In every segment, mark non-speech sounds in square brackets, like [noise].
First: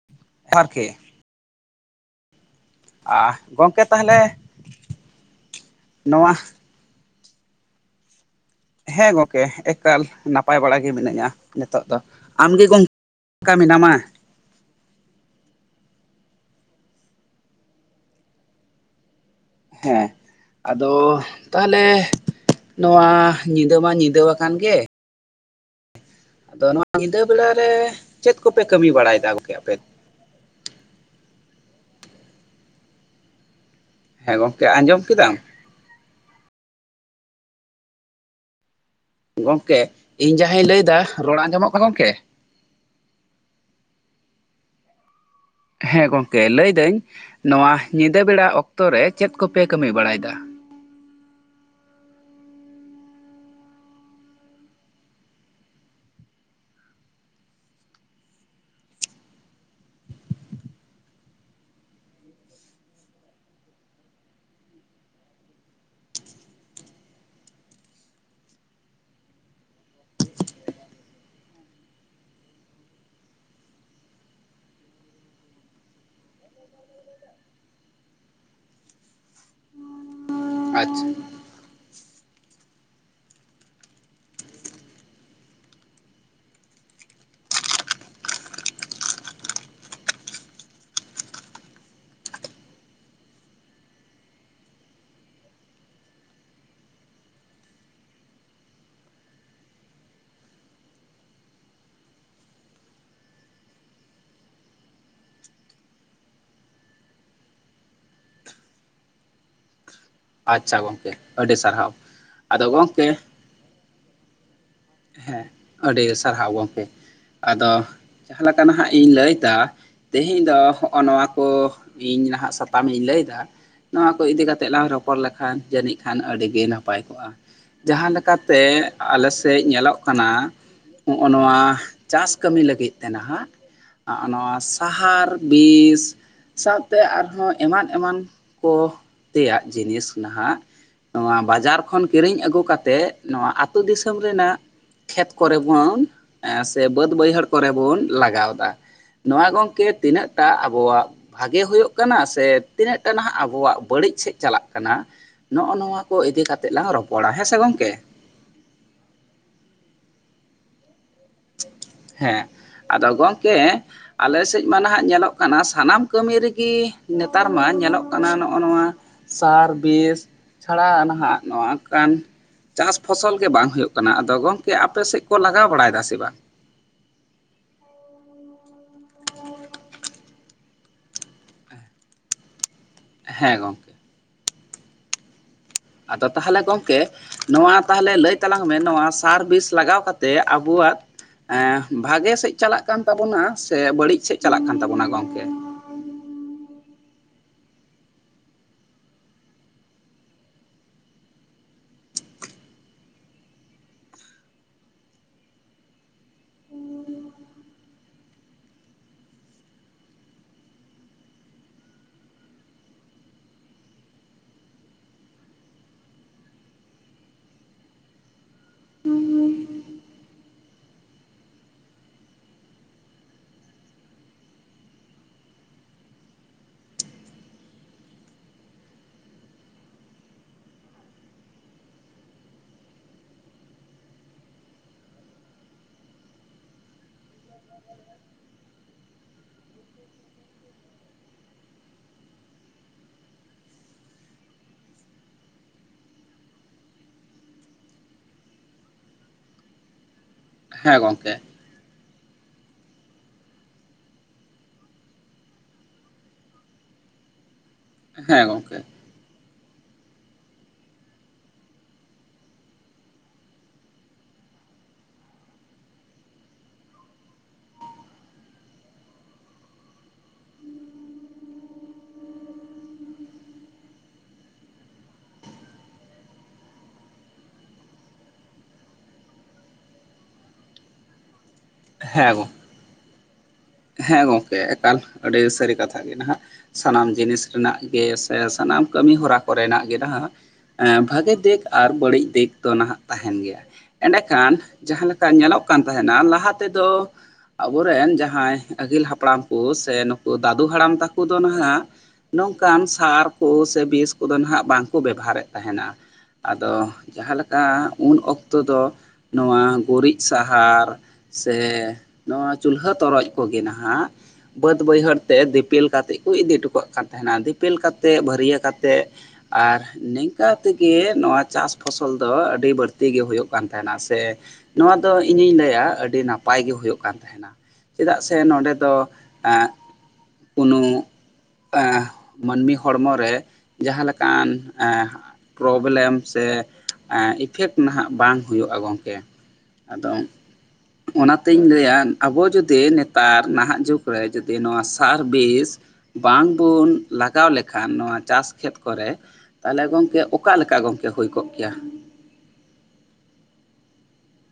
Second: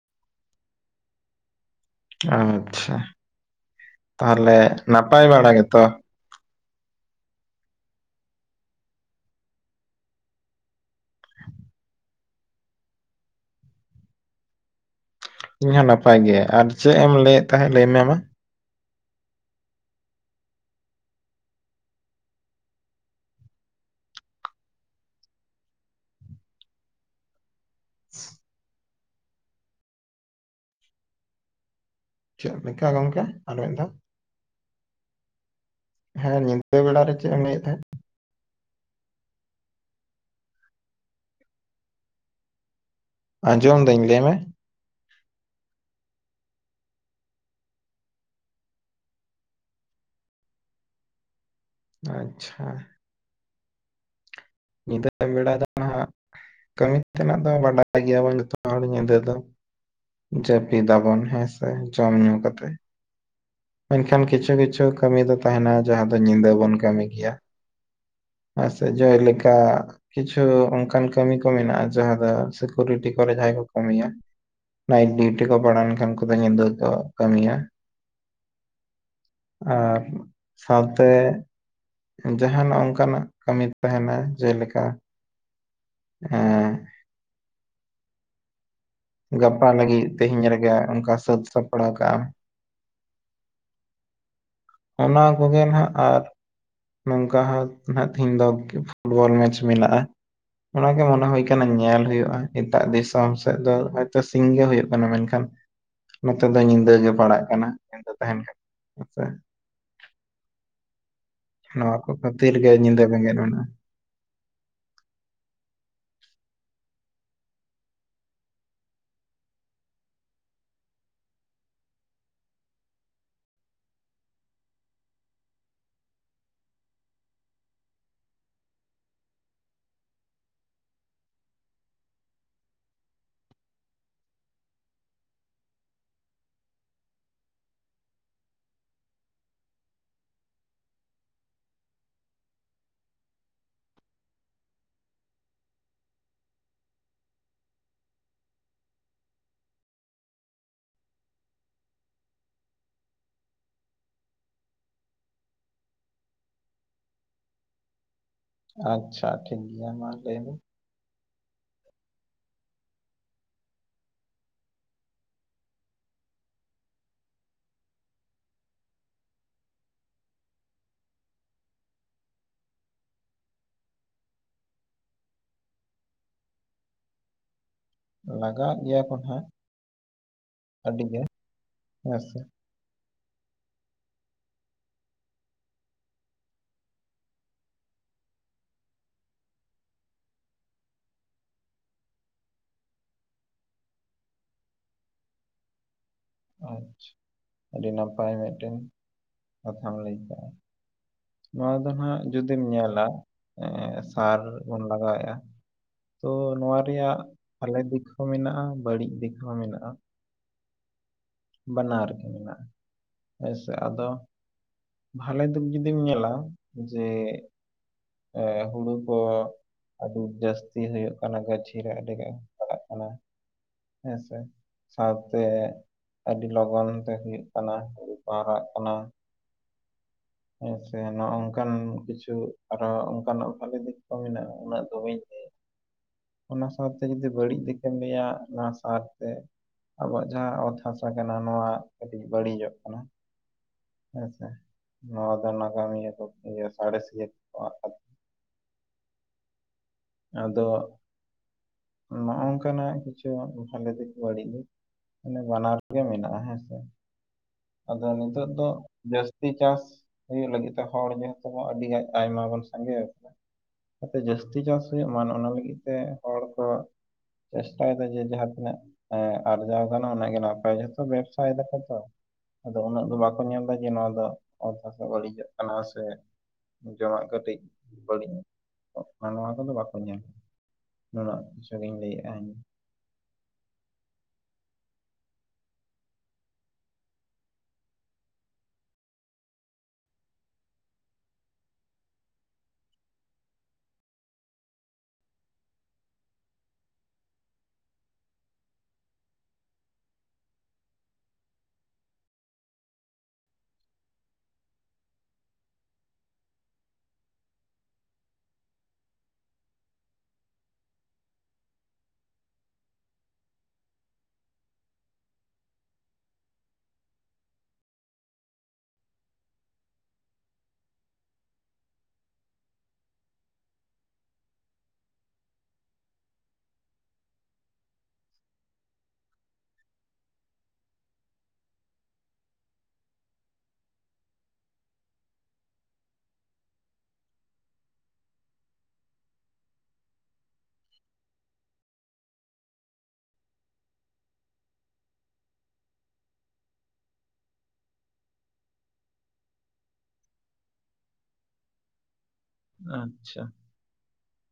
[unintelligible] ᱟᱪᱪᱷᱟ᱾ ᱟᱨ ᱜᱚᱢᱠᱮ ᱛᱟᱦᱚᱞᱮ ᱱᱟᱯᱟᱭ ᱵᱟᱲᱟ ᱜᱮᱛᱚ? ᱱᱚᱣᱟ ᱦᱮᱸ ᱜᱚᱝᱠᱮ ᱮᱠᱟᱞ ᱱᱟᱯᱟᱭ ᱵᱟᱲᱟ ᱜᱮ ᱢᱤᱱᱟᱹᱧᱟ ᱱᱤᱛᱚᱜ ᱫᱚ ᱟᱢ ᱜᱮ ᱜᱚᱝᱠᱮ? ᱠᱟ ᱢᱮᱱᱟᱢᱟ? ᱤᱧ ᱦᱚᱸ ᱱᱟᱯᱟᱭ ᱜᱮ ᱟᱨ ᱪᱮᱫ ᱮᱢ ᱞᱟᱹᱭᱮᱫ ᱛᱟᱦᱮᱸᱫ ᱞᱟᱹᱭ ᱢᱮ ᱢᱟ᱾ ᱦᱮᱸ᱾ ᱟᱫᱚ ᱛᱟᱦᱞᱮ ᱱᱚᱣᱟ ᱧᱤᱫᱟᱹ ᱢᱟ ᱧᱤᱫᱟᱹ ᱣᱟᱠᱟᱱ ᱜᱮ᱾ ᱟᱫᱚ ᱱᱚᱣᱟ ᱧᱤᱫᱟᱹ ᱵᱮᱲᱟ ᱨᱮ ᱪᱮᱫ ᱠᱚᱯᱮ ᱠᱟᱹᱢᱤ ᱵᱟᱲᱟᱭᱫᱟ ᱜᱚᱝᱠᱮ ᱟᱯᱮ? ᱪᱮᱫ ᱞᱮᱠᱟ ᱜᱚᱝᱠᱮ ᱟᱨ ᱢᱤᱫᱷᱟᱣ? ᱦᱮᱸ ᱜᱚᱝᱠᱮ ᱟᱸᱡᱚᱢ ᱠᱮᱫᱟᱢ? ᱦᱮᱸ ᱧᱤᱫᱟᱹ ᱵᱮᱲᱟ ᱨᱮ ᱪᱮᱫ ᱮᱢ ᱞᱟᱹᱭᱮᱫ ᱛᱟᱦᱮᱸᱫ? ᱜᱚᱝᱠᱮ ᱤᱧ ᱡᱟᱦᱟᱸᱧ ᱞᱟᱹᱭᱫᱟ ᱨᱚᱲ ᱟᱸᱡᱚᱢᱚᱜ ᱠᱟᱱᱟ ᱜᱚᱢᱠᱮ? ᱟᱸᱡᱚᱢ ᱫᱟᱹᱧ ᱞᱟᱹᱭ ᱢᱮ᱾ ᱦᱮᱸ ᱜᱚᱝᱠᱮ ᱞᱟᱹᱭ ᱫᱟᱹᱧ ᱱᱚᱣᱟ ᱧᱤᱫᱟᱹ ᱵᱮᱲᱟ ᱚᱠᱛᱚ ᱨᱮ ᱪᱮᱫ ᱠᱚᱯᱮ ᱠᱟᱹᱢᱤ ᱵᱟᱲᱟᱭᱮᱫᱟ? ᱟᱪᱪᱷᱟ᱾ [unintelligible] ᱡᱟᱹᱯᱤᱫᱤᱫᱟᱵᱚᱱ ᱦᱮᱸᱥᱮ ᱡᱚᱢ ᱧᱩ ᱠᱟᱛᱮ ᱢᱮᱱᱠᱷᱟᱱ ᱠᱤᱪᱷᱩ ᱠᱤᱪᱷᱩ ᱠᱟᱹᱢᱤ ᱫᱚ ᱛᱟᱦᱮᱱᱟ ᱡᱟᱦᱟᱸ ᱫᱚ ᱧᱤᱫᱟᱹ ᱵᱚᱱ ᱠᱟᱹᱢᱤ ᱜᱮᱭᱟ ᱦᱮᱸ ᱥᱮ ᱡᱚᱭ ᱞᱮᱠᱟ ᱠᱤᱪᱷᱩ ᱚᱱᱠᱟᱱ ᱠᱟᱹᱢᱤ ᱠᱚ ᱢᱮᱱᱟᱜᱼᱟ ᱡᱟᱦᱟᱸ ᱫᱚ ᱥᱤᱠᱩᱨᱤᱴᱤ ᱠᱚᱨᱮ ᱡᱟᱦᱟᱸᱭ ᱠᱚ ᱠᱟᱹᱢᱤᱭᱟ ᱱᱟᱭᱤᱴ ᱰᱤᱭᱩᱴᱤ ᱠᱚ ᱯᱟᱲᱟᱣ ᱞᱮᱱᱠᱷᱟᱱ ᱩᱱᱠᱩᱫᱚ ᱧᱤᱫᱟᱹ ᱠᱚ ᱠᱟᱹᱢᱤᱭᱟ ᱟᱨ ᱟᱪᱪᱷᱟ ᱥᱟᱶᱛᱮ ᱡᱟᱦᱟᱱᱟᱜ ᱚᱱᱠᱟᱱᱟᱜ ᱠᱟᱹᱢᱤ ᱛᱟᱦᱮᱱᱟ ᱡᱮᱞᱮᱠᱟ ᱮᱸ ᱜᱟᱯᱟ ᱞᱟᱹᱜᱤᱫ ᱛᱮᱦᱤᱧ ᱨᱮᱜᱮ ᱚᱱᱠᱟ ᱥᱟᱹᱛ ᱥᱟᱯᱲᱟᱣ ᱠᱟᱜᱼᱟ᱾ ᱚᱱᱟ ᱠᱚᱜᱮ ᱱᱟᱦᱟᱜ ᱟᱨ ᱱᱚᱝᱠᱟ ᱦᱚᱸ ᱱᱟᱜ ᱛᱦᱮᱧ ᱫᱚ ᱯᱷᱩᱴᱵᱚᱞ ᱢᱮᱪ ᱢᱮᱱᱟᱜᱼᱟ ᱚᱱᱟ ᱜᱮ ᱢᱚᱱᱮ ᱦᱳᱭ ᱠᱟᱱᱟ ᱧᱮᱞ ᱦᱳᱭᱳᱜᱼᱟ ᱮᱴᱟᱜ ᱫᱤᱥᱚᱢ ᱥᱮᱫ ᱫᱚ ᱦᱳᱭᱛᱚ ᱥᱤᱧ ᱜᱮ ᱦᱩᱭᱩᱜ ᱠᱟᱱᱟ ᱢᱮᱱᱠᱷᱟᱱ ᱱᱚᱛᱮ ᱫᱚ ᱧᱤᱫᱟᱹ ᱜᱮ ᱯᱟᱲᱟᱜ ᱠᱟᱱᱟ ᱧᱤᱫᱟᱹ ᱛᱟᱦᱮᱱ [unintelligible] ᱟᱪᱪᱷᱟ ᱜᱚᱢᱠᱮ ᱟᱹᱰᱤ ᱥᱟᱨᱦᱟᱣ ᱱᱚᱣᱟ ᱠᱚ ᱠᱷᱟᱹᱛᱤᱨ ᱟᱫᱚ ᱜᱮ ᱜᱚᱢᱠᱮ ᱧᱤᱫᱟᱹ ᱵᱮᱸᱜᱮᱫ ᱢᱮᱱᱟᱜᱼᱟ ᱦᱮᱸ ᱟᱹᱰᱤ ᱥᱟᱨᱦᱟᱣᱵᱚᱱ ᱜᱚᱢᱠᱮ ᱟᱫᱚ ᱡᱟᱦᱟᱸ ᱞᱮᱠᱟ ᱱᱟᱦᱟᱜ ᱤᱧ ᱞᱟᱹᱭ ᱫᱟ ᱛᱮᱦᱮᱧ ᱫᱚ ᱦᱚᱜᱼᱚ ᱱᱚᱣᱟ ᱠᱚ ᱤᱧ ᱱᱟᱦᱟᱜ ᱥᱟᱛᱟᱢ ᱤᱧ ᱞᱟᱹᱭ ᱫᱟ ᱱᱚᱣᱟ ᱠᱚ ᱤᱫᱤ ᱠᱟᱛᱮᱜ ᱞᱟᱝ ᱨᱚᱯᱚᱲ ᱞᱮᱠᱷᱟᱱ ᱡᱟᱹᱱᱤᱡ ᱠᱷᱟᱱ ᱟᱹᱰᱤ ᱜᱮ ᱱᱟᱯᱟᱭ ᱠᱚᱜᱼᱟ ᱡᱟᱦᱟᱸ ᱞᱮᱠᱟᱛᱮ ᱟᱞᱮᱥᱮᱪ ᱧᱮᱞᱚᱜ ᱠᱟᱱᱟ ᱦᱚᱸᱜ ᱚ ᱱᱚᱣᱟ ᱪᱟᱥ ᱠᱟᱹᱢᱤ ᱞᱟᱹᱜᱤᱫ ᱛᱮ ᱱᱟᱦᱟᱜ ᱦᱚᱜ ᱚ ᱱᱚᱣᱟ ᱥᱟᱦᱟᱨ ᱵᱤᱥ ᱥᱟᱶᱛᱮ ᱟᱨᱦᱚᱸ ᱮᱢᱟᱱ ᱮᱢᱟᱱ ᱠᱚ ᱛᱮᱭᱟᱜ ᱡᱤᱱᱤᱥ ᱱᱟᱦᱟᱜ ᱱᱚᱣᱟ ᱵᱟᱡᱟᱨ ᱠᱷᱚᱱ ᱠᱤᱨᱤᱧ ᱟᱹᱜᱩ ᱠᱟᱛᱮᱜ ᱱᱚᱣᱟ ᱟᱛᱳ ᱫᱤᱥᱚᱢ ᱨᱮᱱᱟᱜ ᱠᱷᱮᱛ ᱠᱚᱨᱮ ᱵᱚᱱ ᱥᱮ ᱵᱟᱹᱫᱽ ᱵᱟᱹᱭᱦᱟᱹᱲ ᱠᱚᱨᱮ ᱵᱚᱱ ᱞᱟᱜᱟᱣᱫᱟ ᱱᱚᱣᱟ ᱜᱚᱝᱠᱮ ᱛᱤᱱᱟᱹᱜ ᱴᱟ ᱟᱵᱚᱣᱟᱜ ᱵᱷᱟᱜᱮ ᱦᱩᱭᱩᱜ ᱠᱟᱱᱟ ᱥᱮ ᱛᱤᱱᱟᱹᱜ ᱴᱟ ᱱᱟᱦᱟᱜ ᱟᱵᱚᱣᱟᱜ ᱵᱟᱹᱲᱤᱡ ᱥᱮᱮᱫ ᱪᱟᱞᱟᱜ ᱠᱟᱱᱟ ᱱᱚᱜᱼᱚ ᱱᱚᱣᱟ ᱠᱚ ᱤᱫᱤ ᱠᱟ ᱠᱟᱛᱮᱜ ᱞᱟᱝ ᱨᱚᱯᱚᱲᱟ ᱦᱮᱸ ᱥᱮ ᱜᱚᱝᱠᱮ ᱟᱪᱪᱷᱟ ᱴᱷᱤᱠ ᱜᱮᱭᱟ ᱢᱟ ᱞᱟᱹᱭ ᱢᱮ ᱦᱮᱸ ᱟᱫᱚ ᱜᱚᱢᱠᱮ ᱟᱞᱮ ᱥᱮᱪ ᱢᱟ ᱱᱟᱦᱟᱜ ᱧᱮᱞᱚᱜ ᱠᱟᱱᱟ ᱥᱟᱱᱟᱢ ᱠᱟᱹᱢᱤ ᱨᱮᱜᱮ ᱱᱮᱛᱟᱨ ᱢᱟ ᱧᱮᱞᱚᱜ ᱠᱟᱱᱟ ᱱᱚᱜᱼᱚ ᱱᱚᱣᱟ ᱥᱟᱨ ᱵᱤᱥ ᱪᱷᱟᱲᱟ ᱱᱟᱦᱟᱜ ᱱᱚᱝᱠᱟᱱ ᱪᱟᱥ ᱯᱷᱚᱥᱚᱞ ᱜᱮ ᱵᱟᱝ ᱦᱩᱭᱩᱜ ᱠᱟᱱᱟ ᱟᱫᱚ ᱜᱚᱝᱠᱮ ᱟᱯᱮᱥᱮᱫ ᱠᱚ ᱞᱟᱜᱟᱣ ᱵᱟᱲᱟᱭ ᱫᱟᱥᱮ ᱵᱟᱝ ᱞᱟᱜᱟᱣᱟᱜ ᱜᱮᱭᱟ ᱠᱚ ᱱᱟᱟᱸᱜ ᱟᱹᱰᱤᱜᱮ ᱦᱮᱸ ᱥᱮ ᱦᱮᱸ ᱜᱚᱝ ᱟᱫᱚ ᱛᱟᱦᱚᱞᱮ ᱜᱚᱝᱠᱮ ᱱᱚᱣᱟ ᱛᱟᱦᱚᱞᱮ ᱞᱟᱹᱭ ᱛᱟᱞᱟᱝ ᱢᱮ ᱱᱚᱣᱟ ᱥᱟᱨ ᱵᱤᱥ ᱞᱟᱜᱟᱣ ᱠᱟ ᱠᱟᱛᱮᱮᱫ ᱟᱵᱚᱣᱟᱜ ᱮ ᱵᱷᱟᱜᱮ ᱥᱮᱡ ᱪᱟᱞᱟᱜ ᱠᱟᱱ ᱛᱟᱵᱚᱱᱟ ᱥᱮ ᱵᱟᱹᱲᱤᱡ ᱥᱮᱡ ᱪᱟᱞᱟᱜ ᱠᱟᱱ ᱛᱟᱵᱚᱱᱟ ᱜᱚᱝᱠᱮ ᱟᱪᱪᱷᱟ ᱟᱹᱰᱤ ᱱᱟᱯᱟᱭ ᱢᱤᱫᱴᱮᱱ ᱠᱟᱛᱷᱟᱢ ᱞᱟᱹᱭ ᱠᱟᱜᱼᱟ ᱱᱚᱣᱟ ᱫᱚ ᱦᱟᱜ ᱡᱩᱫᱤᱢ ᱧᱮᱞᱟ ᱮ ᱥᱟᱨ ᱵᱚᱱ ᱞᱟᱜᱟᱣᱮᱫᱼᱟ ᱛᱚ ᱱᱚᱣᱟ ᱨᱮᱭᱟᱜ ᱵᱷᱟᱞᱮ ᱫᱤᱠ ᱦᱚᱸ ᱢᱮᱱᱟᱜᱼᱟ ᱵᱟ. ᱲᱤᱡ ᱫᱤᱠ ᱦᱚᱸ ᱢᱮᱱᱟᱜᱼᱟ ᱵᱟᱱᱟᱨ ᱜᱮ ᱢᱮᱱᱟᱜᱼᱟ ᱦᱮᱸ ᱥᱮ ᱟᱫᱚ ᱵᱷᱟᱞᱮ ᱫᱤᱠ ᱡᱩᱫᱤᱢ ᱧᱮᱞᱟ ᱡᱮ ᱮ ᱦᱩᱲᱩ ᱠᱚ ᱟᱹᱰᱤ ᱡᱟᱹᱥᱛᱤ ᱦᱩᱭᱩᱜ ᱠᱟᱱᱟ ᱜᱟᱹᱪᱷᱤ ᱨᱮ ᱟᱹᱰᱤ ᱜᱟᱱ ᱯᱟᱲᱟᱜ ᱠᱟᱱᱟ ᱦᱮᱸᱥᱮ ᱥᱟᱶᱛᱮ ᱟᱹᱰᱤ ᱞᱚᱜᱚᱱ ᱛᱮ ᱦᱩᱭᱩᱜ ᱠᱟᱱᱟ ᱦᱩᱭ ᱡᱟᱣᱨᱟᱜ ᱠᱟᱱᱟ ᱦᱮᱸ ᱥᱮ ᱱᱚᱜ ᱚᱝᱠᱟᱱ ᱠᱤᱪᱷᱩ ᱟᱨᱚ ᱚᱱᱠᱟᱱᱟᱜ ᱵᱷᱟᱞᱮ ᱫᱤᱠ ᱠᱚ ᱢᱮᱱᱟᱜᱼᱟ ᱩᱱᱟᱹᱜ ᱫᱚ ᱵᱟᱹᱧ ᱞᱟ. ᱭ ᱚᱱᱟ ᱥᱟᱶᱛᱮ ᱡᱩᱫᱤ ᱵᱟᱹᱲᱤᱡ ᱫᱤᱠ ᱦᱚᱧ ᱞᱟᱹᱭᱟ ᱚᱱᱟ ᱥᱟᱨᱛᱮ ᱟᱵᱚᱣᱟᱜ ᱡᱟᱦᱟᱸ ᱚᱛ ᱦᱟᱥᱟ ᱠᱟᱱᱟ ᱱᱚᱣᱟ ᱟᱹᱰᱤ ᱵᱟᱹᱲᱤᱡᱚᱜ ᱠᱟᱱᱟ ᱦᱮᱸᱥᱮ ᱱᱚᱣᱟ ᱫᱚ ᱱᱟᱜᱟᱢᱤᱭᱟᱹ ᱠᱚ ᱤᱭᱟᱹ ᱥᱟᱸᱬᱮᱥᱤᱭᱟᱹ ᱠᱚ ᱠᱚ ᱟᱫᱚ ᱦᱮᱸ ᱜᱚᱝᱠᱮ ᱱᱚᱜ ᱱᱚᱠᱟᱱᱟᱜ ᱠᱤᱪᱷᱩ ᱵᱷᱟᱞᱮ ᱫᱤᱠ ᱵᱟᱹᱲᱤᱡ ᱫᱤᱠ ᱢᱟᱱᱮ ᱵᱟᱱᱟᱨ ᱜᱮ ᱢᱮᱱᱟᱜᱼᱟ ᱦᱮᱸ ᱥᱮ ᱟᱫᱚ ᱦᱮᱸ ᱱᱤᱛᱟᱹᱜ ᱫᱚ ᱜᱚᱝᱠᱮ ᱡᱟᱹᱥᱛᱤ ᱪᱟᱥ ᱦᱩᱭᱩᱜ ᱞᱟᱹᱜᱤᱫ ᱛᱮ ᱦᱚᱲ ᱡᱮᱦᱮᱛᱩ ᱟᱹᱰᱤ ᱟᱭᱢᱟ ᱵᱚᱱ ᱥᱟᱸᱜᱮ ᱟᱠᱟᱱᱟ ᱡᱟᱛᱮ ᱡᱟᱹᱥᱛᱤ ᱪᱟᱥ ᱦᱩᱭᱩᱜ ᱢᱟ ᱚᱱᱟ ᱞᱟᱹᱜᱤᱫ ᱛᱮ ᱦᱚᱲ ᱠᱚ ᱪᱮᱥᱴᱟ ᱭᱮᱫᱟ ᱡᱮ ᱡᱟᱦᱟᱸ ᱛᱤᱱᱟᱹᱜ ᱦᱮᱸ ᱟᱨᱡᱟᱣ ᱠᱟᱱᱟ ᱚᱱᱟᱜᱮ ᱱᱟᱯᱟᱭ ᱡᱚᱛᱚ ᱵᱮᱵᱥᱟᱭ ᱫᱟᱠᱚ ᱛᱚ ᱟᱫᱚ ᱩᱱᱟᱹᱜ ᱫᱚ ᱵᱟᱠᱚ ᱧᱮᱞ ᱮᱫᱟ ᱡᱮ ᱱᱚᱣᱟ ᱫᱚ ᱚᱛ ᱦᱟᱥᱟ ᱵᱟᱹᱲᱤᱡᱚᱜ ᱠᱟᱱᱟ ᱥᱮ ᱡᱚᱢᱟᱜ ᱠᱟᱹᱴᱤᱡ ᱵᱟᱹᱲᱤᱡ ᱱᱚᱣᱟ [inaudible] ᱫᱚ ᱵᱟᱠᱚ ᱧᱮᱞ ᱱ ᱨᱮᱱᱟᱜᱤᱥᱤᱧ ᱦᱮᱸ ᱞᱟᱹᱭᱮᱫᱼᱟ ᱜᱚᱝᱠᱮ ᱤ ᱦᱮᱸ ᱜᱚᱢᱠᱮ ᱮᱠᱟᱞ ᱟᱹᱰᱤ ᱥᱟᱹᱨᱤ ᱠᱟᱛᱷᱟ ᱜᱮ ᱱᱟᱦᱟᱜ ᱥᱟᱱᱟᱢ ᱡᱤᱱᱤᱥ ᱨᱮᱱᱟᱜ ᱜᱮ ᱥᱮ ᱥᱟᱱᱟᱢ ᱠᱟᱹᱢᱤ ᱦᱚᱨᱟ ᱠᱚᱨᱮᱱᱟᱜ ᱜᱮ ᱱᱟᱦᱟᱜ ᱵᱷᱟᱜᱤ ᱫᱤᱠ ᱟᱨ ᱵᱟᱹᱲᱤᱡ ᱫᱤᱠ ᱫᱚ ᱱᱟᱦᱟᱜ ᱛᱟᱦᱮᱱ ᱜᱮᱭᱟ ᱮᱸᱰᱮᱠᱷᱟᱱ ᱡᱟᱦᱟᱸ ᱞᱮᱠᱟ ᱧᱮᱞᱚᱜ ᱠᱟᱱ ᱛᱟᱦᱮᱱᱟ ᱞᱟᱦᱟ ᱛᱮᱫᱚ ᱟᱵᱚᱨᱮᱱ ᱡᱟᱦᱟᱸᱭ ᱟᱹᱜᱤᱞ ᱦᱟᱯᱲᱟᱢ ᱠᱚ ᱥᱮ ᱱᱩᱠᱩ ᱫᱟᱹᱫᱩ ᱦᱟᱲᱟᱢ ᱛᱟᱠᱚ ᱫᱚ ᱱᱟᱦᱟᱜ ᱱᱚᱝᱠᱟᱱ ᱥᱟᱨ ᱠᱚ ᱥᱮ ᱵᱤᱥ ᱠᱚᱫᱚ ᱱᱟᱦᱟᱜ ᱵᱟᱝᱠᱚ ᱵᱮᱵᱷᱟᱨᱮᱫ ᱛᱟᱦᱮᱱᱟ ᱟᱫᱚ ᱡᱟᱦᱟᱸ ᱞᱮᱠᱟ ᱩᱱ ᱚᱠᱛᱚ ᱫᱚ ᱱᱚᱣᱟ ᱜᱩᱨᱤᱡ ᱥᱟᱦᱟᱨ ᱥᱮ ᱱᱚᱣᱟ ᱪᱩᱞᱦᱟᱹ ᱛᱚᱨᱚᱡ ᱠᱚᱜᱮ ᱱᱟᱦᱟᱜ ᱵᱟᱹᱫ ᱵᱟᱹᱭᱦᱟᱹᱲ ᱛᱮ ᱫᱤᱯᱤᱞ ᱠᱟᱛᱮᱫ ᱠᱚ ᱤᱫᱤ ᱦᱚᱴᱚ ᱠᱟᱜ ᱠᱟᱱ ᱛᱟᱦᱮᱱᱟ ᱫᱤᱯᱤᱞ ᱠᱟᱛᱮᱫ ᱵᱷᱟᱹᱨᱤᱭᱟᱹ ᱠᱟᱛᱮᱫ ᱟᱨ ᱱᱤᱝᱠᱟ ᱛᱮᱜᱮ ᱱᱚᱣᱟ ᱪᱟᱥ ᱯᱷᱚᱥᱚᱞ ᱫᱚ ᱟᱹᱰᱤ ᱵᱟᱹᱲᱛᱤ ᱜᱮ ᱦᱩᱭᱩᱜ ᱠᱟᱱ ᱛᱟᱦᱮᱱᱟ ᱥᱮ ᱱᱚᱣᱟ ᱫᱚ ᱤᱧᱤᱧ ᱞᱟᱹᱭᱟ ᱟᱹᱰᱤ ᱱᱟᱯᱟᱭ ᱜᱮ ᱦᱩᱭᱩᱜ ᱠᱟᱱ ᱛᱟᱦᱮᱱᱟ ᱪᱮᱫᱟᱜ ᱥᱮ ᱱᱚᱸᱰᱮ ᱫᱚ ᱠᱳᱱᱳ ᱮᱸ ᱢᱟᱹᱱᱢᱤ ᱦᱚᱲᱢᱚ ᱨᱮ ᱡᱟᱦᱟᱸ ᱞᱮᱠᱟᱱ ᱮᱸ ᱯᱨᱚᱵᱞᱮᱢ ᱥᱮ ᱮᱸ ᱤᱯᱷᱮᱠᱴ ᱱᱟᱦᱟᱜ ᱵᱟᱝ ᱦᱩᱭᱩᱜᱼᱟ ᱜᱚᱢᱠᱮ ᱟᱫᱚ ᱚᱱᱟᱛᱤᱧ ᱞᱟᱹᱭᱟ ᱟᱵᱚ ᱡᱩᱫᱤ ᱡᱫᱤ ᱱᱮᱛᱟᱨ ᱱᱟᱦᱟᱜ ᱡᱩᱜᱽ ᱨᱮ ᱡᱩᱫᱤ ᱱᱚᱣᱟ ᱥᱟᱨ ᱵᱤᱥ ᱵᱟᱝᱵᱚᱱ ᱞᱟᱜᱟᱣ ᱞᱮᱠᱷᱟᱱ ᱱᱚᱣᱟ ᱪᱟᱥ ᱠᱷᱮᱛ ᱠᱚᱨᱮ ᱛᱟᱦᱚᱞᱮ ᱜᱚᱢᱠᱮ ᱚᱠᱟ ᱞᱮᱠᱟ ᱜᱚᱢᱠᱮ ᱦᱩᱭ ᱠᱚᱜ ᱠᱮᱭᱟ ᱟᱪᱪᱷᱟ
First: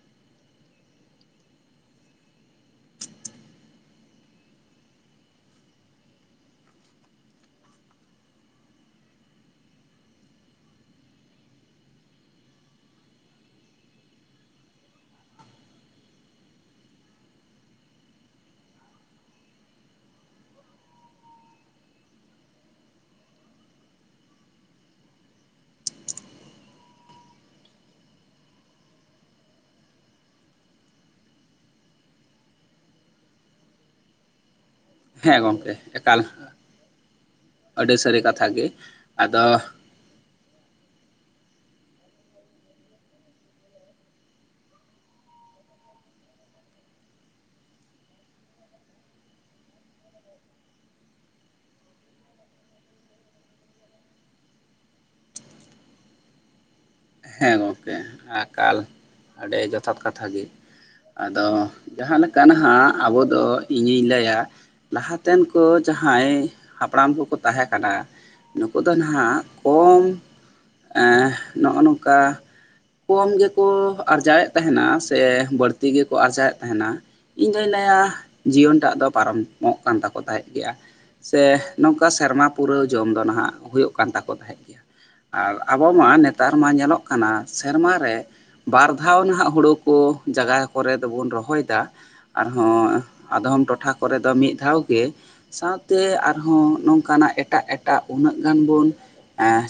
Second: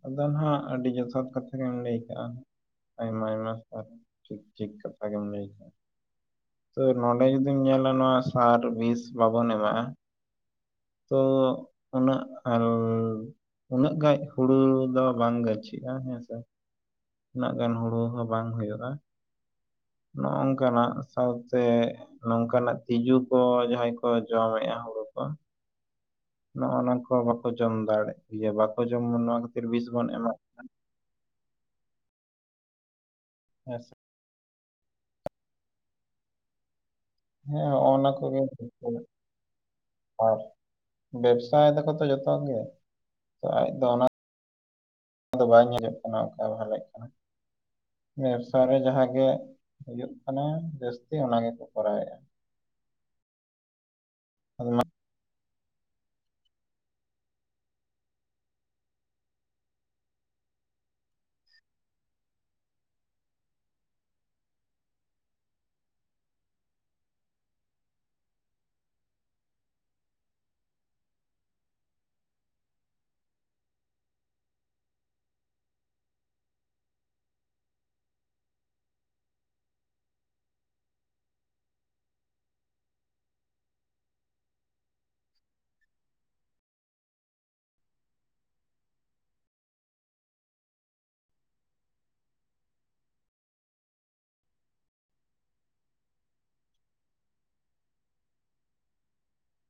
ᱟᱫᱚ ᱦᱟᱜ ᱟᱹᱰᱤ ᱡᱚᱛᱷᱟᱛ ᱠᱟᱛᱷᱟ ᱜᱮᱢ ᱞᱟᱹᱭ ᱠᱟᱜᱼᱟ ᱟᱭᱢᱟ ᱟᱭᱢᱟ ᱴᱷᱤᱠ ᱴᱷᱤᱠ ᱠᱟᱛᱷᱟ ᱜᱮᱢ ᱞᱟᱹᱭ ᱠᱟᱜᱟ ᱛᱚ ᱱᱚᱰᱮ ᱡᱩᱫᱤᱢ ᱧᱮᱞᱟ ᱱᱚᱣᱟ ᱥᱟᱨ ᱵᱤᱥ ᱵᱟᱵᱚᱱ ᱮᱢᱟᱜᱼᱟ ᱛᱚ ᱩᱱᱟᱹᱜ ᱟᱞ ᱩᱱᱟᱹᱜ ᱜᱟᱱ ᱦᱩᱲᱩ ᱫᱚ ᱵᱟᱝ ᱜᱟᱹᱪᱷᱤᱜᱼᱟ ᱦᱮᱸᱥᱮ ᱩᱱᱟᱹᱜ ᱜᱟᱱ ᱦᱩᱲᱩ ᱦᱚᱸ ᱵᱟᱝ ᱦᱩᱭᱩᱜᱼᱟ ᱱᱚᱜᱚᱝᱠᱟᱱᱟᱜ ᱥᱟᱶᱛᱮ ᱱᱚᱝᱠᱟᱱᱟᱜ ᱛᱤᱡᱩ ᱠᱚ ᱡᱟᱦᱟᱸᱭ ᱠᱚ ᱡᱚᱢᱮᱫᱼᱟ ᱦᱩᱲᱩ ᱠᱚ ᱱᱚᱜᱼᱚᱱᱟ ᱠᱚ ᱵᱟᱠᱚ ᱡᱚᱢ ᱫᱟᱲᱮᱜ ᱵᱟᱠᱚ ᱡᱚᱢᱟ ᱱᱚᱣᱟ ᱠᱷᱟᱹᱛᱤᱨ ᱵᱤᱥ ᱵᱚᱱ ᱮᱢᱟ ᱦᱮᱸᱥᱮ ᱦᱮᱸ ᱜᱚᱢᱠᱮ ᱮᱠᱟᱞ ᱦᱮᱸ ᱦᱚᱜᱼᱚ ᱟᱹᱰᱤ ᱱᱟ ᱥᱟᱹᱨᱤ ᱠᱚᱜᱮ ᱠᱟᱛᱷᱟ ᱜᱮ ᱡᱚᱛᱚ, ᱟᱫᱚ ᱟᱨ ᱵᱮᱵᱽᱥᱟᱭ ᱫᱟᱠᱚ ᱛᱚ ᱡᱚᱛᱚ ᱜᱮ ᱟᱡ ᱫᱚ ᱚᱱᱟ ᱚᱱᱟ ᱫᱚ ᱵᱟᱭ ᱧᱮᱞᱚᱜ ᱠᱟᱱᱟ ᱚᱠᱟ ᱵᱷᱟᱞᱮᱜ ᱠᱟᱱᱟ ᱵᱮᱵᱽᱥᱟ ᱨᱮ ᱡᱟᱦᱟᱸ ᱜᱮ ᱦᱩᱭᱩᱜ ᱠᱟᱱᱟ ᱡᱟᱹᱥᱛᱤ ᱚᱱᱟ ᱜᱮᱠᱚ ᱠᱚᱨᱟᱣᱮᱫᱼᱟ [unintelligible] ᱦᱮᱸ ᱜᱚᱝᱠᱮ ᱟᱠᱟᱞ ᱟᱹᱰᱤ ᱡᱚᱛᱷᱟᱛ ᱠᱟᱛᱷᱟ ᱜᱮ ᱟᱫᱚ ᱡᱟᱦᱟᱸ ᱞᱮᱠᱟ ᱱᱟᱦᱟᱜ ᱟᱵᱚ ᱫᱚ ᱤᱧᱤᱧ ᱞᱟᱹᱭᱟ ᱞᱟᱦᱟ ᱛᱮᱱ ᱠᱚ ᱡᱟᱦᱟᱸᱭ ᱦᱟᱯᱲᱟᱢ ᱠᱚᱠᱚ ᱛᱟᱦᱮᱸ ᱠᱟᱱᱟ ᱱᱩᱠᱩ ᱫᱚ ᱱᱷᱟᱜ ᱠᱚᱢ ᱱᱚᱜᱼᱚ ᱱᱚᱝᱠᱟ ᱠᱚᱢ ᱜᱮᱠᱚ ᱟᱨᱡᱟᱣᱮᱫ ᱛᱟᱦᱮᱱᱟ ᱥᱮ ᱵᱟᱹᱲᱛᱤ ᱜᱮᱠᱚ ᱟᱨᱡᱟᱣᱮᱫ ᱛᱟᱦᱮᱱᱟ ᱤᱧ ᱫᱩᱧ ᱞᱟᱹᱭᱟ ᱡᱤᱭᱚᱱ ᱴᱟᱜ ᱫᱚ ᱯᱟᱨᱚᱢᱚᱜ ᱠᱟᱱ ᱛᱟᱠᱚ ᱛᱟᱦᱮᱸᱫ ᱜᱮᱭᱟ ᱥᱮ ᱱᱚᱝᱠᱟ ᱥᱮᱨᱢᱟ ᱯᱩᱨᱟᱹᱣ ᱡᱚᱢ ᱫᱚ ᱱᱷᱟᱜ ᱦᱩᱭᱩᱜ ᱠᱟᱱ ᱛᱟᱠᱚ ᱛᱟᱦᱮᱸᱫ ᱜᱮᱭᱟ ᱟᱨ ᱟᱵᱚ ᱢᱟ ᱱᱮᱛᱟᱨ ᱢᱟ ᱧᱮᱞᱚᱜ ᱠᱟᱱᱟ ᱥᱮᱨᱢᱟ ᱨᱮ ᱵᱟᱨ ᱫᱷᱟᱣ ᱱᱟᱜ ᱦᱳᱲᱳ ᱠᱚ ᱡᱟᱭᱜᱟ ᱠᱚᱨᱮ ᱫᱚᱵᱚᱱ ᱨᱚᱦᱚᱭᱫᱟ ᱟᱨᱦᱚᱸ ᱟᱫᱚᱢ ᱴᱚᱴᱷᱟ ᱠᱚᱨᱮᱫ ᱫᱚ ᱢᱤᱫ ᱫᱷᱟᱣ ᱜᱮ ᱥᱟᱶᱛᱮ ᱟᱨᱦᱚᱸ ᱱᱚᱝᱠᱟᱱᱟᱜ ᱮᱴᱟᱜ ᱮᱴᱟᱜ ᱩᱱᱟᱹᱜ ᱜᱟᱱ ᱵᱚᱱ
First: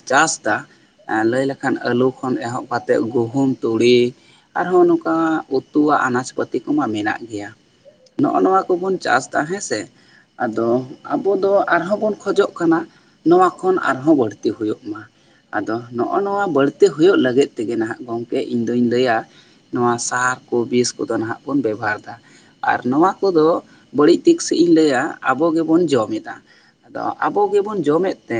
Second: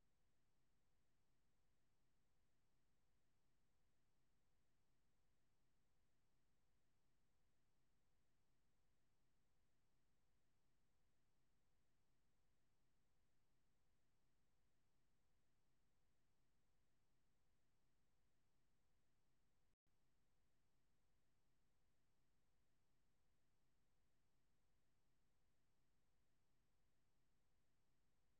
ᱪᱟᱥᱫᱟ ᱞᱟᱹᱭ ᱞᱮᱠᱷᱟᱱ ᱟᱹᱞᱩ ᱠᱷᱚᱱ ᱮᱦᱚᱵ ᱠᱟᱛᱮᱫ ᱜᱩᱦᱩᱢ, ᱛᱩᱲᱤ ᱟᱨᱦᱚᱸ ᱱᱚᱝᱠᱟ ᱩᱛᱩᱣᱟᱜ ᱟᱱᱟᱡᱯᱟᱹᱛᱤ ᱠᱚᱢᱟ ᱢᱮᱱᱟᱜ ᱜᱮᱭᱟ ᱱᱚᱜᱼᱚ ᱱᱚᱣᱟ ᱠᱚᱵᱚᱱ ᱪᱟᱥ ᱮᱫᱟ ᱦᱮᱸ ᱥᱮ ᱟᱫᱚ ᱟᱵᱚ ᱫᱚ ᱟᱨᱦᱚᱸ ᱵᱚᱱ ᱠᱷᱚᱡᱚᱜ ᱠᱟᱱᱟ ᱱᱚᱣᱟ ᱠᱷᱚᱱ ᱟᱨᱦᱚᱸ ᱵᱟᱹᱲᱛᱤ ᱦᱩᱭᱩᱜ ᱢᱟ ᱟᱫᱚ ᱱᱚᱜᱼᱚ ᱱᱚᱣᱟ ᱵᱟᱹᱲ ᱦᱩᱭᱩᱜ ᱞᱟᱹᱜᱤᱫ ᱛᱮᱜᱮ ᱱᱟᱜ ᱜᱚᱝᱠᱮ ᱤᱧ ᱫᱩᱧ ᱞᱟᱹᱭᱟ ᱱᱚᱣᱟ ᱥᱟᱨ ᱠᱚ ᱵᱤᱥ ᱠᱚᱫᱚ ᱱᱟᱜ ᱵᱚᱱ ᱵᱮᱵᱚᱦᱟᱨ ᱫᱟ ᱟᱨ ᱱᱚᱣᱟ ᱠᱚᱫᱚ ᱵᱟᱹᱲᱤᱡ ᱫᱤᱠ ᱥᱮᱷ ᱤᱧ ᱞᱟᱹᱭᱟ ᱟᱵᱚ ᱜᱮᱵᱚᱱ ᱡᱚᱢᱮᱫᱟ ᱟᱫᱚ ᱟᱵᱚ ᱜᱮᱵᱚᱱ ᱡᱚᱢᱮᱫ ᱛᱮ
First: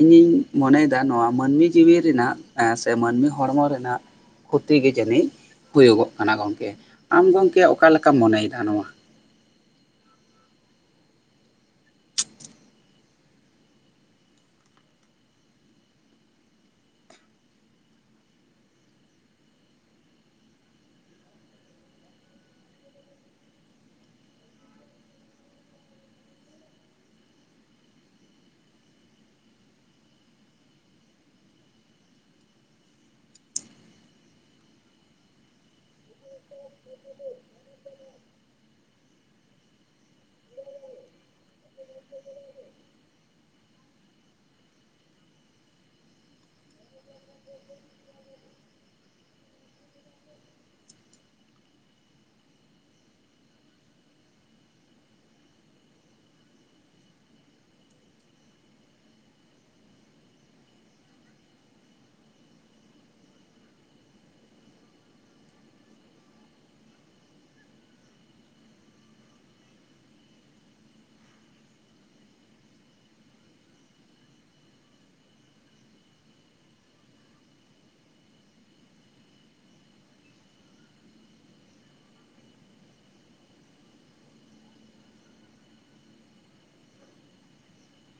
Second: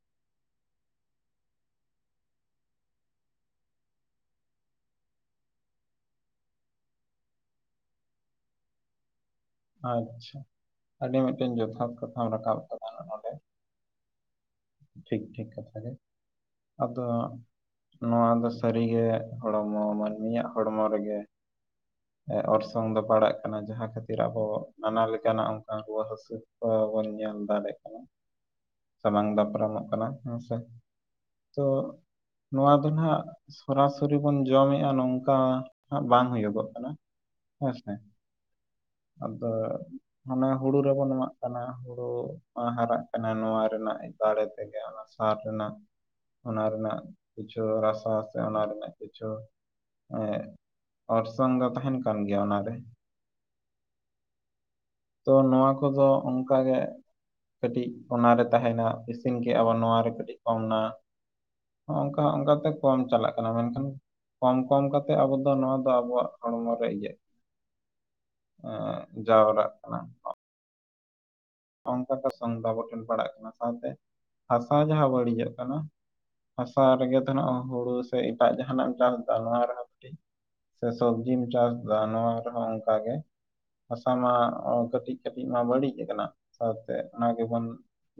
ᱤᱧᱤᱧ ᱢᱚᱱᱮᱭᱮᱫᱟ ᱱᱚᱣᱟ ᱢᱟᱹᱱᱢᱤ ᱡᱤᱣᱤ ᱨᱮᱱᱟᱜ ᱮᱸ, ᱥᱮ ᱢᱟᱹᱱᱢᱤ ᱦᱚᱲᱢᱚ ᱨᱮᱱᱟᱜ ᱠᱷᱩᱛᱤ ᱜᱮ ᱡᱟᱹᱱᱤᱡ ᱦᱩᱭᱩᱜᱚᱜ ᱠᱟᱱᱟ ᱜᱚᱝᱠᱮ ᱟᱢ ᱜᱚᱝᱠᱮ ᱚᱠᱟ ᱞᱮᱠᱟᱢ ᱢᱚᱱᱮᱭᱮᱫᱟ ᱱᱚᱣᱟ ᱟᱪᱪᱷᱟ ᱟᱹᱰᱤ ᱢᱤᱫᱴᱮᱱ ᱡᱚᱛᱷᱟᱛ ᱠᱟᱛᱷᱟᱢ ᱨᱟᱠᱟᱵ ᱟᱠᱟᱫᱟ ᱱᱚᱸᱰᱮ ᱴᱷᱤᱠ ᱜᱮ ᱠᱟᱛᱷᱟ ᱜᱮ ᱟᱫᱚ ᱱᱚᱣᱟ ᱫᱚ ᱥᱟᱹᱨᱤᱜᱮ ᱦᱚᱲᱢᱚ ᱢᱟᱹᱱᱢᱤᱭᱟᱜ ᱦᱚᱲᱢᱚ ᱨᱮᱜᱮ ᱚᱨᱥᱚᱝ ᱫᱚ ᱯᱟᱲᱟᱜ ᱠᱟᱱᱟ ᱡᱟᱦᱟᱸ ᱠᱷᱟᱹᱛᱤᱨ ᱟᱵᱚ ᱛᱚ ᱱᱟᱱᱟ ᱞᱮᱠᱟᱱᱟᱜ ᱚᱱᱠᱟᱱ ᱨᱩᱣᱟᱹ ᱦᱟᱹᱥᱩ ᱠᱚ ᱵᱚᱱ ᱧᱮᱞ ᱫᱟᱲᱮᱭᱟᱜ ᱠᱟᱱᱟ ᱥᱟᱢᱟᱝ ᱫᱟᱯᱨᱟᱢᱚᱜ ᱠᱟᱱᱟ ᱦᱮᱸ ᱥᱮ ᱛᱚ ᱱᱚᱣᱟ ᱫᱚ ᱱᱟᱜ ᱥᱚᱨᱟ ᱥᱚᱨᱤ ᱵᱚᱱ ᱡᱚᱢᱮᱜᱼᱟ ᱱᱚᱝᱠᱟ ᱦᱟᱸᱜ ᱵᱟᱝ ᱦᱩᱭᱩᱜᱚᱜ ᱠᱟᱱᱟ ᱦᱮᱸᱥᱮ ᱟᱫᱚ ᱦᱟᱱᱟ ᱦᱩᱲᱩ ᱨᱮᱵᱚᱱ ᱮᱢᱟᱜ ᱠᱟᱱᱟ ᱦᱩᱲᱩ ᱦᱟᱨᱟᱜ ᱠᱟᱱᱟ ᱱᱚᱣᱟ ᱨᱮᱱᱟᱜ ᱫᱟᱲᱮ ᱛᱮᱜᱮ ᱚᱱᱟ ᱥᱟᱨ ᱨᱮᱱᱟᱜ ᱚᱱᱟ ᱨᱮᱱᱟᱜ ᱠᱤᱪᱷᱩ ᱨᱟᱥᱟ ᱥᱮ ᱚᱱᱟ ᱨᱮᱱᱟᱜ ᱠᱤᱪᱷᱩ ᱮᱸᱜ ᱚᱨᱥᱚᱝ ᱫᱚ ᱛᱟᱦᱮᱱ ᱠᱟᱱ ᱜᱮᱭᱟ ᱚᱱᱟ ᱨᱮ ᱛᱚ ᱱᱚᱣᱟ ᱠᱚᱫᱚ ᱚᱝᱠᱟ ᱜᱮ ᱠᱟᱹᱴᱤᱡ ᱚᱱᱟᱨᱮ ᱛᱟᱦᱮᱱᱟ ᱤᱥᱤᱱ ᱠᱮᱜ-ᱟ ᱵᱚᱱ ᱱᱚᱣᱟ ᱨᱮ ᱠᱟᱹᱴᱤᱡ ᱠᱚᱢ ᱮᱱᱟ ᱦᱚᱸᱜ-ᱚᱝᱠᱟ ᱦᱚᱸᱜ-ᱚᱝᱠᱟ ᱛᱮ ᱠᱚᱢ ᱪᱟᱞᱟᱜ ᱠᱟᱱᱟ ᱢᱮᱱᱠᱷᱟᱱ ᱠᱚᱢ ᱠᱚᱢ ᱠᱟᱛᱮ ᱟᱵᱚ ᱫᱚ ᱱᱚᱣᱟ ᱫᱚ ᱟᱵᱚᱣᱟᱜ ᱦᱚᱲᱢᱚ ᱨᱮ ᱤᱭᱟᱹᱜ ᱮᱸ, ᱡᱟᱣᱨᱟᱜ ᱠᱟᱱᱟ ᱚᱝᱠᱟ ᱛᱮ ᱥᱚᱝ ᱫᱚ ᱟᱵᱚ ᱴᱷᱮᱱ ᱯᱟᱲᱟᱜ ᱠᱟᱱᱟ ᱥᱟᱶᱛᱮ ᱦᱟᱥᱟ ᱡᱟᱦᱟᱸ ᱵᱟᱹᱲᱤᱡᱚᱜ ᱠᱟᱱᱟ ᱦᱟᱥᱟ ᱨᱮᱜᱮ ᱫᱚ ᱱᱚᱣᱟ ᱦᱩᱲᱩ ᱥᱮ ᱮᱴᱟᱜ ᱡᱟᱦᱟᱱᱟᱜ ᱮᱢ ᱪᱟᱥᱫᱟ ᱱᱚᱣᱟ ᱨᱮᱦᱚᱸ ᱠᱟᱹᱴᱤᱡ ᱥᱮ ᱥᱚᱵᱽᱡᱤᱢ ᱪᱟᱥᱫᱟ ᱱᱚᱣᱟ ᱨᱮᱦᱚᱸ ᱚᱝᱠᱟ ᱜᱮ ᱦᱟᱥᱟ ᱢᱟ ᱠᱟᱹᱴᱤᱡ ᱠᱟᱹᱴᱤᱡ ᱢᱟ ᱵᱟᱹᱲᱤᱡ ᱟᱠᱟᱱᱟ ᱥᱟᱶᱛᱮ ᱚᱱᱟ ᱜᱮ ᱵᱚᱱ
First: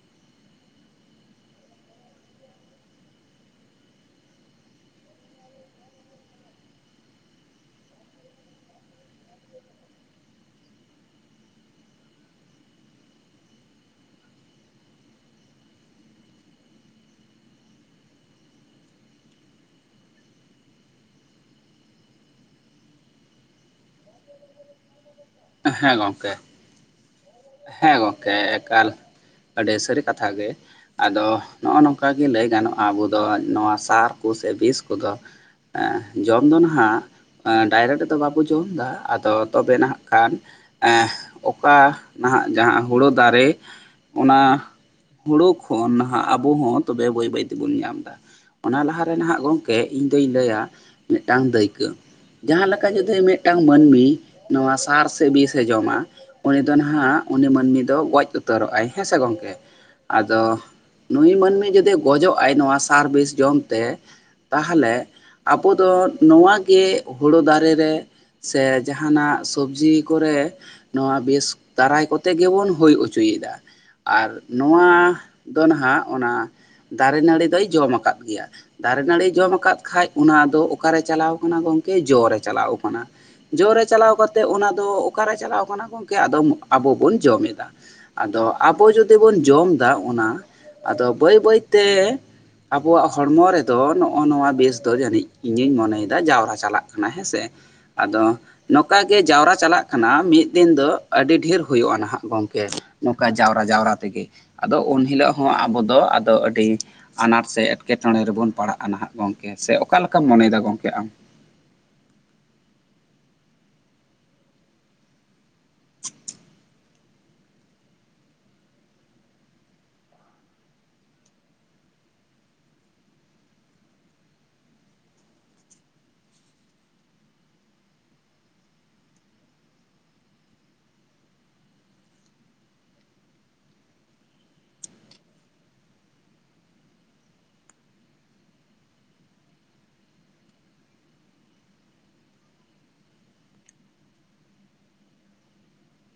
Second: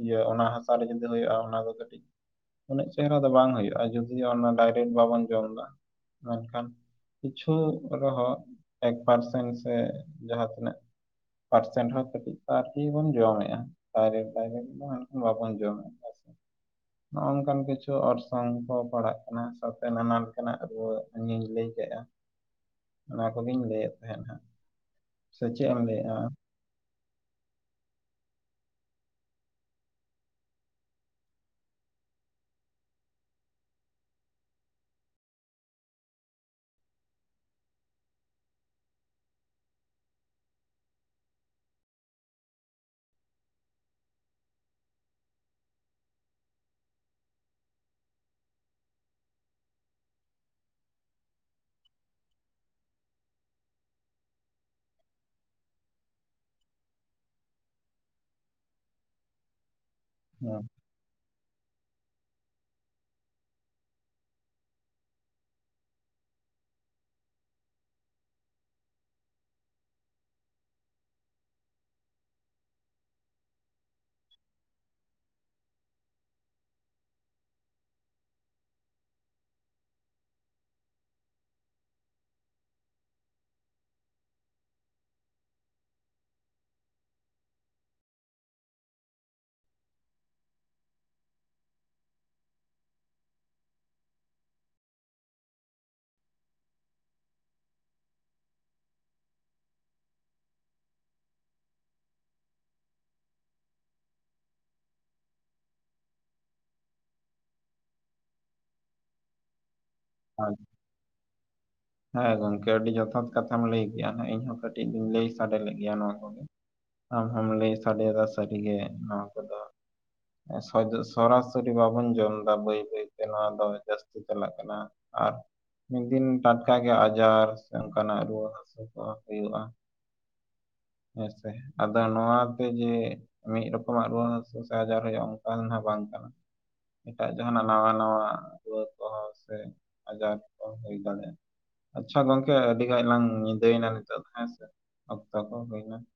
ᱤᱭᱟᱹ ᱚᱱᱟ ᱦᱟᱥᱟ ᱨᱮ ᱡᱩᱫᱤ ᱦᱩᱭᱩᱜᱼᱟ ᱚᱱᱟ ᱫᱚ ᱠᱟᱹᱴᱤᱡ ᱩᱱᱟᱹᱜ ᱪᱮᱦᱨᱟ ᱫᱚ ᱵᱟᱝ ᱦᱩᱭᱩᱜᱼᱟ ᱡᱩᱫᱤ ᱚᱱᱟ ᱰᱟᱭᱨᱮᱠᱴ ᱵᱟᱵᱚᱱ ᱡᱚᱢᱫᱟ ᱢᱮᱱᱠᱷᱟᱱ ᱠᱤᱪᱷᱩ ᱨᱮᱦᱚᱸ ᱮᱠ ᱯᱟᱨᱥᱮᱱ ᱥᱮ ᱡᱟᱦᱟᱸ ᱛᱤᱱᱟᱹᱜ ᱯᱟᱨᱥᱮᱱᱴ ᱦᱚᱸ ᱟᱨ ᱠᱟᱹᱴᱤᱡ ᱟᱨ ᱠᱤ ᱵᱚᱱ ᱡᱚᱢᱮᱜᱼᱟ ᱰᱟᱭᱨᱮᱠᱴ ᱰᱟᱭᱨᱮᱠᱴ ᱤᱠᱷᱟᱹᱱ ᱵᱟᱵᱚᱱ ᱡᱚᱢᱮᱜᱼᱟ ᱥᱮ ᱱᱚᱜᱼᱚ ᱱᱚᱝᱠᱟᱱ ᱠᱤᱪᱷᱩ ᱚᱨᱥᱚᱝ ᱠᱚ ᱯᱟᱲᱟᱜ ᱠᱟᱱᱟ ᱥᱟᱶᱛᱮ ᱱᱟᱱᱟ ᱞᱮᱠᱟᱱᱟᱜ ᱨᱩᱣᱟᱹ ᱤᱧ ᱞᱟᱹᱭ ᱠᱮᱫᱟ ᱚᱱᱟ ᱠᱚᱜᱮᱧ ᱞᱟᱹᱭᱮᱫ ᱛᱟᱦᱮᱱᱟ ᱥᱮ ᱪᱮᱫ ᱮᱢ ᱦᱮᱸ ᱞᱟᱹᱭᱮᱜᱼᱟ ᱟᱢ ᱜᱚᱝᱠᱮ ᱦᱮᱸ ᱜᱚᱝᱠᱮ ᱮᱠᱟᱞ ᱟᱹᱰᱤ ᱥᱟᱹᱨᱤ ᱠᱟᱛᱷᱟ ᱜᱮ ᱟᱫᱚ ᱱᱚᱜᱼᱚ ᱱᱚᱝᱠᱟ ᱜᱮ ᱞᱟᱹᱭ ᱜᱟᱱᱚᱜᱼᱟ ᱟᱵᱚ ᱫᱚ ᱱᱚᱣᱟ ᱥᱟᱨ ᱠᱚᱥᱮ ᱵᱤᱥ ᱠᱚᱫᱚ ᱟᱸ, ᱡᱚᱢ ᱫᱚ ᱱᱟᱜ ᱰᱟᱭᱨᱮᱠᱴ ᱫᱚ ᱵᱟᱵᱚ ᱡᱚᱢᱫᱟ ᱟᱫᱚ ᱛᱚᱵᱮ ᱱᱟᱜ ᱠᱷᱟᱱ ᱮᱸ ᱚᱠᱟ ᱱᱟᱦᱟᱜ ᱡᱟᱦᱟᱸ ᱦᱳᱲᱳ ᱫᱟᱨᱮ ᱚᱱᱟ ᱦᱳᱲᱳ ᱠᱷᱚᱱ ᱱᱟᱦᱟᱜ ᱟᱵᱚ ᱦᱚᱸ ᱛᱚᱵᱮ ᱵᱟᱹᱭ ᱵᱟᱹᱭ ᱛᱮᱵᱚᱱ ᱧᱟᱢᱫᱟ ᱾ ᱚᱱᱟ ᱞᱟᱦᱟᱨᱮ ᱱᱟᱦᱟᱜ ᱜᱚᱢᱠᱮ ᱤᱧ ᱫᱩᱧ ᱞᱟᱹᱭᱟ ᱢᱤᱫᱴᱟᱝ ᱫᱟᱹᱭᱠᱟᱹ᱾ ᱡᱟᱦᱟᱸ ᱞᱮᱠᱟ ᱡᱩᱫᱤ ᱢᱤᱫᱴᱟᱝ ᱢᱟᱹᱱᱢᱤ ᱱᱚᱣᱟ ᱥᱟᱲ ᱥᱮ ᱵᱤᱥᱮ ᱡᱚᱢᱟ ᱩᱱᱤ ᱫᱚ ᱦᱟᱸᱜ ᱩᱱᱤ ᱢᱟᱹᱱᱢᱤ ᱫᱚ ᱜᱚᱡ ᱩᱛᱟᱹᱨᱚᱜ-ᱟᱭ ᱦᱮᱸ ᱥᱮ ᱜᱚᱢᱠᱮ? ᱟᱫᱚ ᱦᱮᱸ ᱱᱩᱭ ᱢᱟᱹᱱᱢᱤ ᱡᱩᱫᱤ ᱜᱚᱡᱚᱜ ᱟᱭ ᱱᱚᱣᱟ ᱥᱟᱨ ᱵᱤᱥ ᱡᱚᱢᱛᱮ ᱛᱟᱦᱞᱮ ᱟᱵᱚ ᱫᱚ ᱱᱚᱣᱟ ᱜᱮ ᱦᱳᱲᱳ ᱫᱟᱨᱮ ᱨᱮ ᱥᱮ ᱡᱟᱦᱟ ᱱᱟᱜ ᱥᱚᱵᱽᱡᱤ ᱠᱚᱨᱮ ᱱᱚᱣᱟ ᱵᱤᱥ ᱫᱟᱨᱟᱭ ᱠᱚᱛᱮ ᱜᱮᱵᱚᱱ ᱦᱩᱭ ᱚᱪᱚᱭᱫᱟ ᱟᱨ ᱱᱚᱣᱟ ᱫᱚ ᱱᱟᱦᱟᱜ ᱚᱱᱟ ᱫᱟᱨᱮ ᱱᱟᱹᱲᱤ ᱫᱚᱭ ᱡᱚᱢ ᱟᱠᱟᱫ ᱜᱮᱭᱟ? ᱫᱟᱨᱮ ᱱᱟᱹᱲᱤ ᱡᱚᱢ ᱟᱠᱟᱫ ᱠᱷᱟᱡ ᱚᱱᱟ ᱫᱚ ᱚᱠᱟ ᱨᱮ ᱪᱟᱞᱟᱣ ᱠᱟᱱᱟ ᱜᱚᱝᱠᱮ ᱡᱚ ᱨᱮ ᱪᱟᱞᱟᱣ ᱠᱟᱱᱟ᱾ ᱡᱚᱨᱮ ᱪᱟᱞᱟᱣ ᱠᱟᱛᱮ ᱚᱱᱟ ᱫᱚ ᱚᱠᱟᱨᱮ ᱪᱟᱞᱟᱣ ᱠᱟᱱᱟ ᱜᱚᱢᱠᱮ ᱟᱫᱚ ᱟᱵᱚ ᱵᱚᱱ ᱡᱚᱢ ᱮᱫᱟ ᱾ ᱟᱫᱚ ᱟᱵᱚ ᱡᱩᱫᱤ ᱵᱚᱱ ᱡᱚᱢ ᱮᱫᱟ ᱚᱱᱟ ᱟᱫᱚ ᱵᱟᱹᱭ ᱵᱟᱹᱭᱛᱮ ᱟᱵᱚᱣᱟᱜ ᱦᱚᱲᱢᱚ ᱨᱮᱫᱚ ᱱᱚᱜᱼᱚ ᱱᱚᱣᱟ ᱵᱤᱥ ᱫᱚ ᱡᱟᱹᱱᱤᱡ ᱤᱧᱤᱧ ᱢᱚᱱᱮᱭᱮᱫᱟ ᱡᱟᱣᱨᱟ ᱪᱟᱞᱟᱜ ᱠᱟᱱᱟ ᱦᱮᱸᱥᱮ ᱾ ᱟᱫᱚ ᱱᱚᱝᱠᱟ ᱜᱮ ᱡᱟᱣᱨᱟ ᱪᱟᱞᱟᱜ ᱠᱟᱱᱟ ᱢᱤᱫ ᱫᱤᱱ ᱫᱚ ᱟᱹᱰᱤ ᱰᱷᱮᱨ ᱦᱩᱭᱩᱜᱼᱟ ᱱᱟᱦᱟᱜ ᱜᱚᱝᱠᱮ ᱱᱚᱝᱠᱟ ᱡᱟᱣᱨᱟ ᱡᱟᱣᱨᱟ ᱛᱮᱜᱮ ᱾ ᱟᱫᱚ ᱩᱱ ᱦᱤᱞᱚᱜ ᱦᱚᱸ ᱟᱵᱚ ᱫᱚ ᱟᱫᱚ ᱟᱹᱰᱤ ᱟᱱᱟᱴ ᱥᱮ ᱮᱴᱠᱮ ᱴᱚᱬᱮ ᱨᱮᱵᱚᱱ ᱯᱟᱲᱟᱜᱼᱟ, ᱱᱟᱦᱟᱜ ᱜᱚᱝ ᱠᱮ ᱥᱮ ᱚᱠᱟ ᱞᱮᱠᱟᱢ ᱢᱚᱱᱮ ᱭᱮᱫᱟ ᱜᱚᱢᱠᱮ ᱟᱢ? ᱦᱚᱭ ᱜᱚᱢᱠᱮ ᱟᱹᱰᱤ ᱡᱚᱛᱷᱟᱛ ᱠᱟᱛᱷᱟᱢ ᱞᱟᱹᱭ ᱠᱮᱜ-ᱟ ᱤᱧᱦᱚᱸ ᱠᱟᱹᱴᱤᱡ ᱤᱧ ᱞᱟᱹᱭ ᱥᱟᱰᱮ ᱞᱮᱫ ᱜᱮᱭᱟ ᱱᱚᱣᱟ ᱠᱚᱜᱮ ᱾ ᱟᱢ ᱦᱚᱢ ᱞᱟᱹᱭ ᱥᱟᱰᱮ ᱭᱟᱫᱟ ᱥᱟᱹᱨᱤᱜᱮ ᱱᱚᱣᱟ ᱠᱚᱫᱚ ᱥᱚᱫ ᱥᱚᱨᱟ ᱥᱚᱨᱤ ᱵᱟᱵᱚᱱ ᱡᱚᱢ ᱮᱫᱟ ᱵᱟᱹᱭ ᱵᱟᱹᱭ ᱛᱮ ᱱᱚᱣᱟ ᱫᱚ ᱡᱟᱹᱥᱛᱤ ᱪᱟᱞᱟᱜ ᱠᱟᱱᱟ ᱾ ᱟᱨ ᱢᱤᱫ ᱫᱤᱱ ᱴᱟᱴᱠᱟ ᱜᱮ ᱟᱡᱟᱨ ᱥᱮ ᱚᱱᱠᱟ ᱱᱟᱜ ᱨᱩᱣᱟᱹ ᱦᱟᱹᱥᱩ ᱠᱚ ᱦᱩᱭᱩᱜᱼᱟ ᱾ ᱦᱮᱸᱥᱮ ᱟᱫᱚ ᱱᱚᱣᱟ ᱛᱮ ᱜᱮ ᱢᱤᱫ ᱨᱚᱠᱚᱢᱟᱜ ᱨᱩᱣᱟᱹ ᱦᱟᱹᱥᱩ ᱥᱮ ᱟᱡᱟᱨ ᱦᱩᱭᱩᱜᱼᱟ ᱚᱱᱠᱟᱱ ᱦᱚᱸ ᱵᱟᱝ ᱠᱟᱱᱟ ᱾ ᱮᱴᱟᱜ ᱡᱟᱦᱟᱸᱱᱟᱜ ᱱᱟᱣᱟ ᱱᱟᱣᱟ ᱨᱩᱣᱟᱹ ᱠᱚᱦᱚᱸ ᱥᱮ ᱟᱡᱟᱨ ᱠᱚ ᱦᱩᱭ ᱫᱟᱲᱮᱭᱟᱜᱼᱟ ᱾ ᱟᱪᱪᱷᱟ ᱜᱚᱢᱠᱮ ᱟᱹᱰᱤ ᱜᱟᱱ ᱞᱟᱝ ᱧᱤᱫᱟᱹᱭᱮᱱᱟ ᱱᱤᱛᱚᱜ ᱫᱚ ᱦᱮᱸ ᱥᱮ ᱚᱠᱛᱚ ᱠᱚ ᱦᱩᱭᱱᱟ ᱾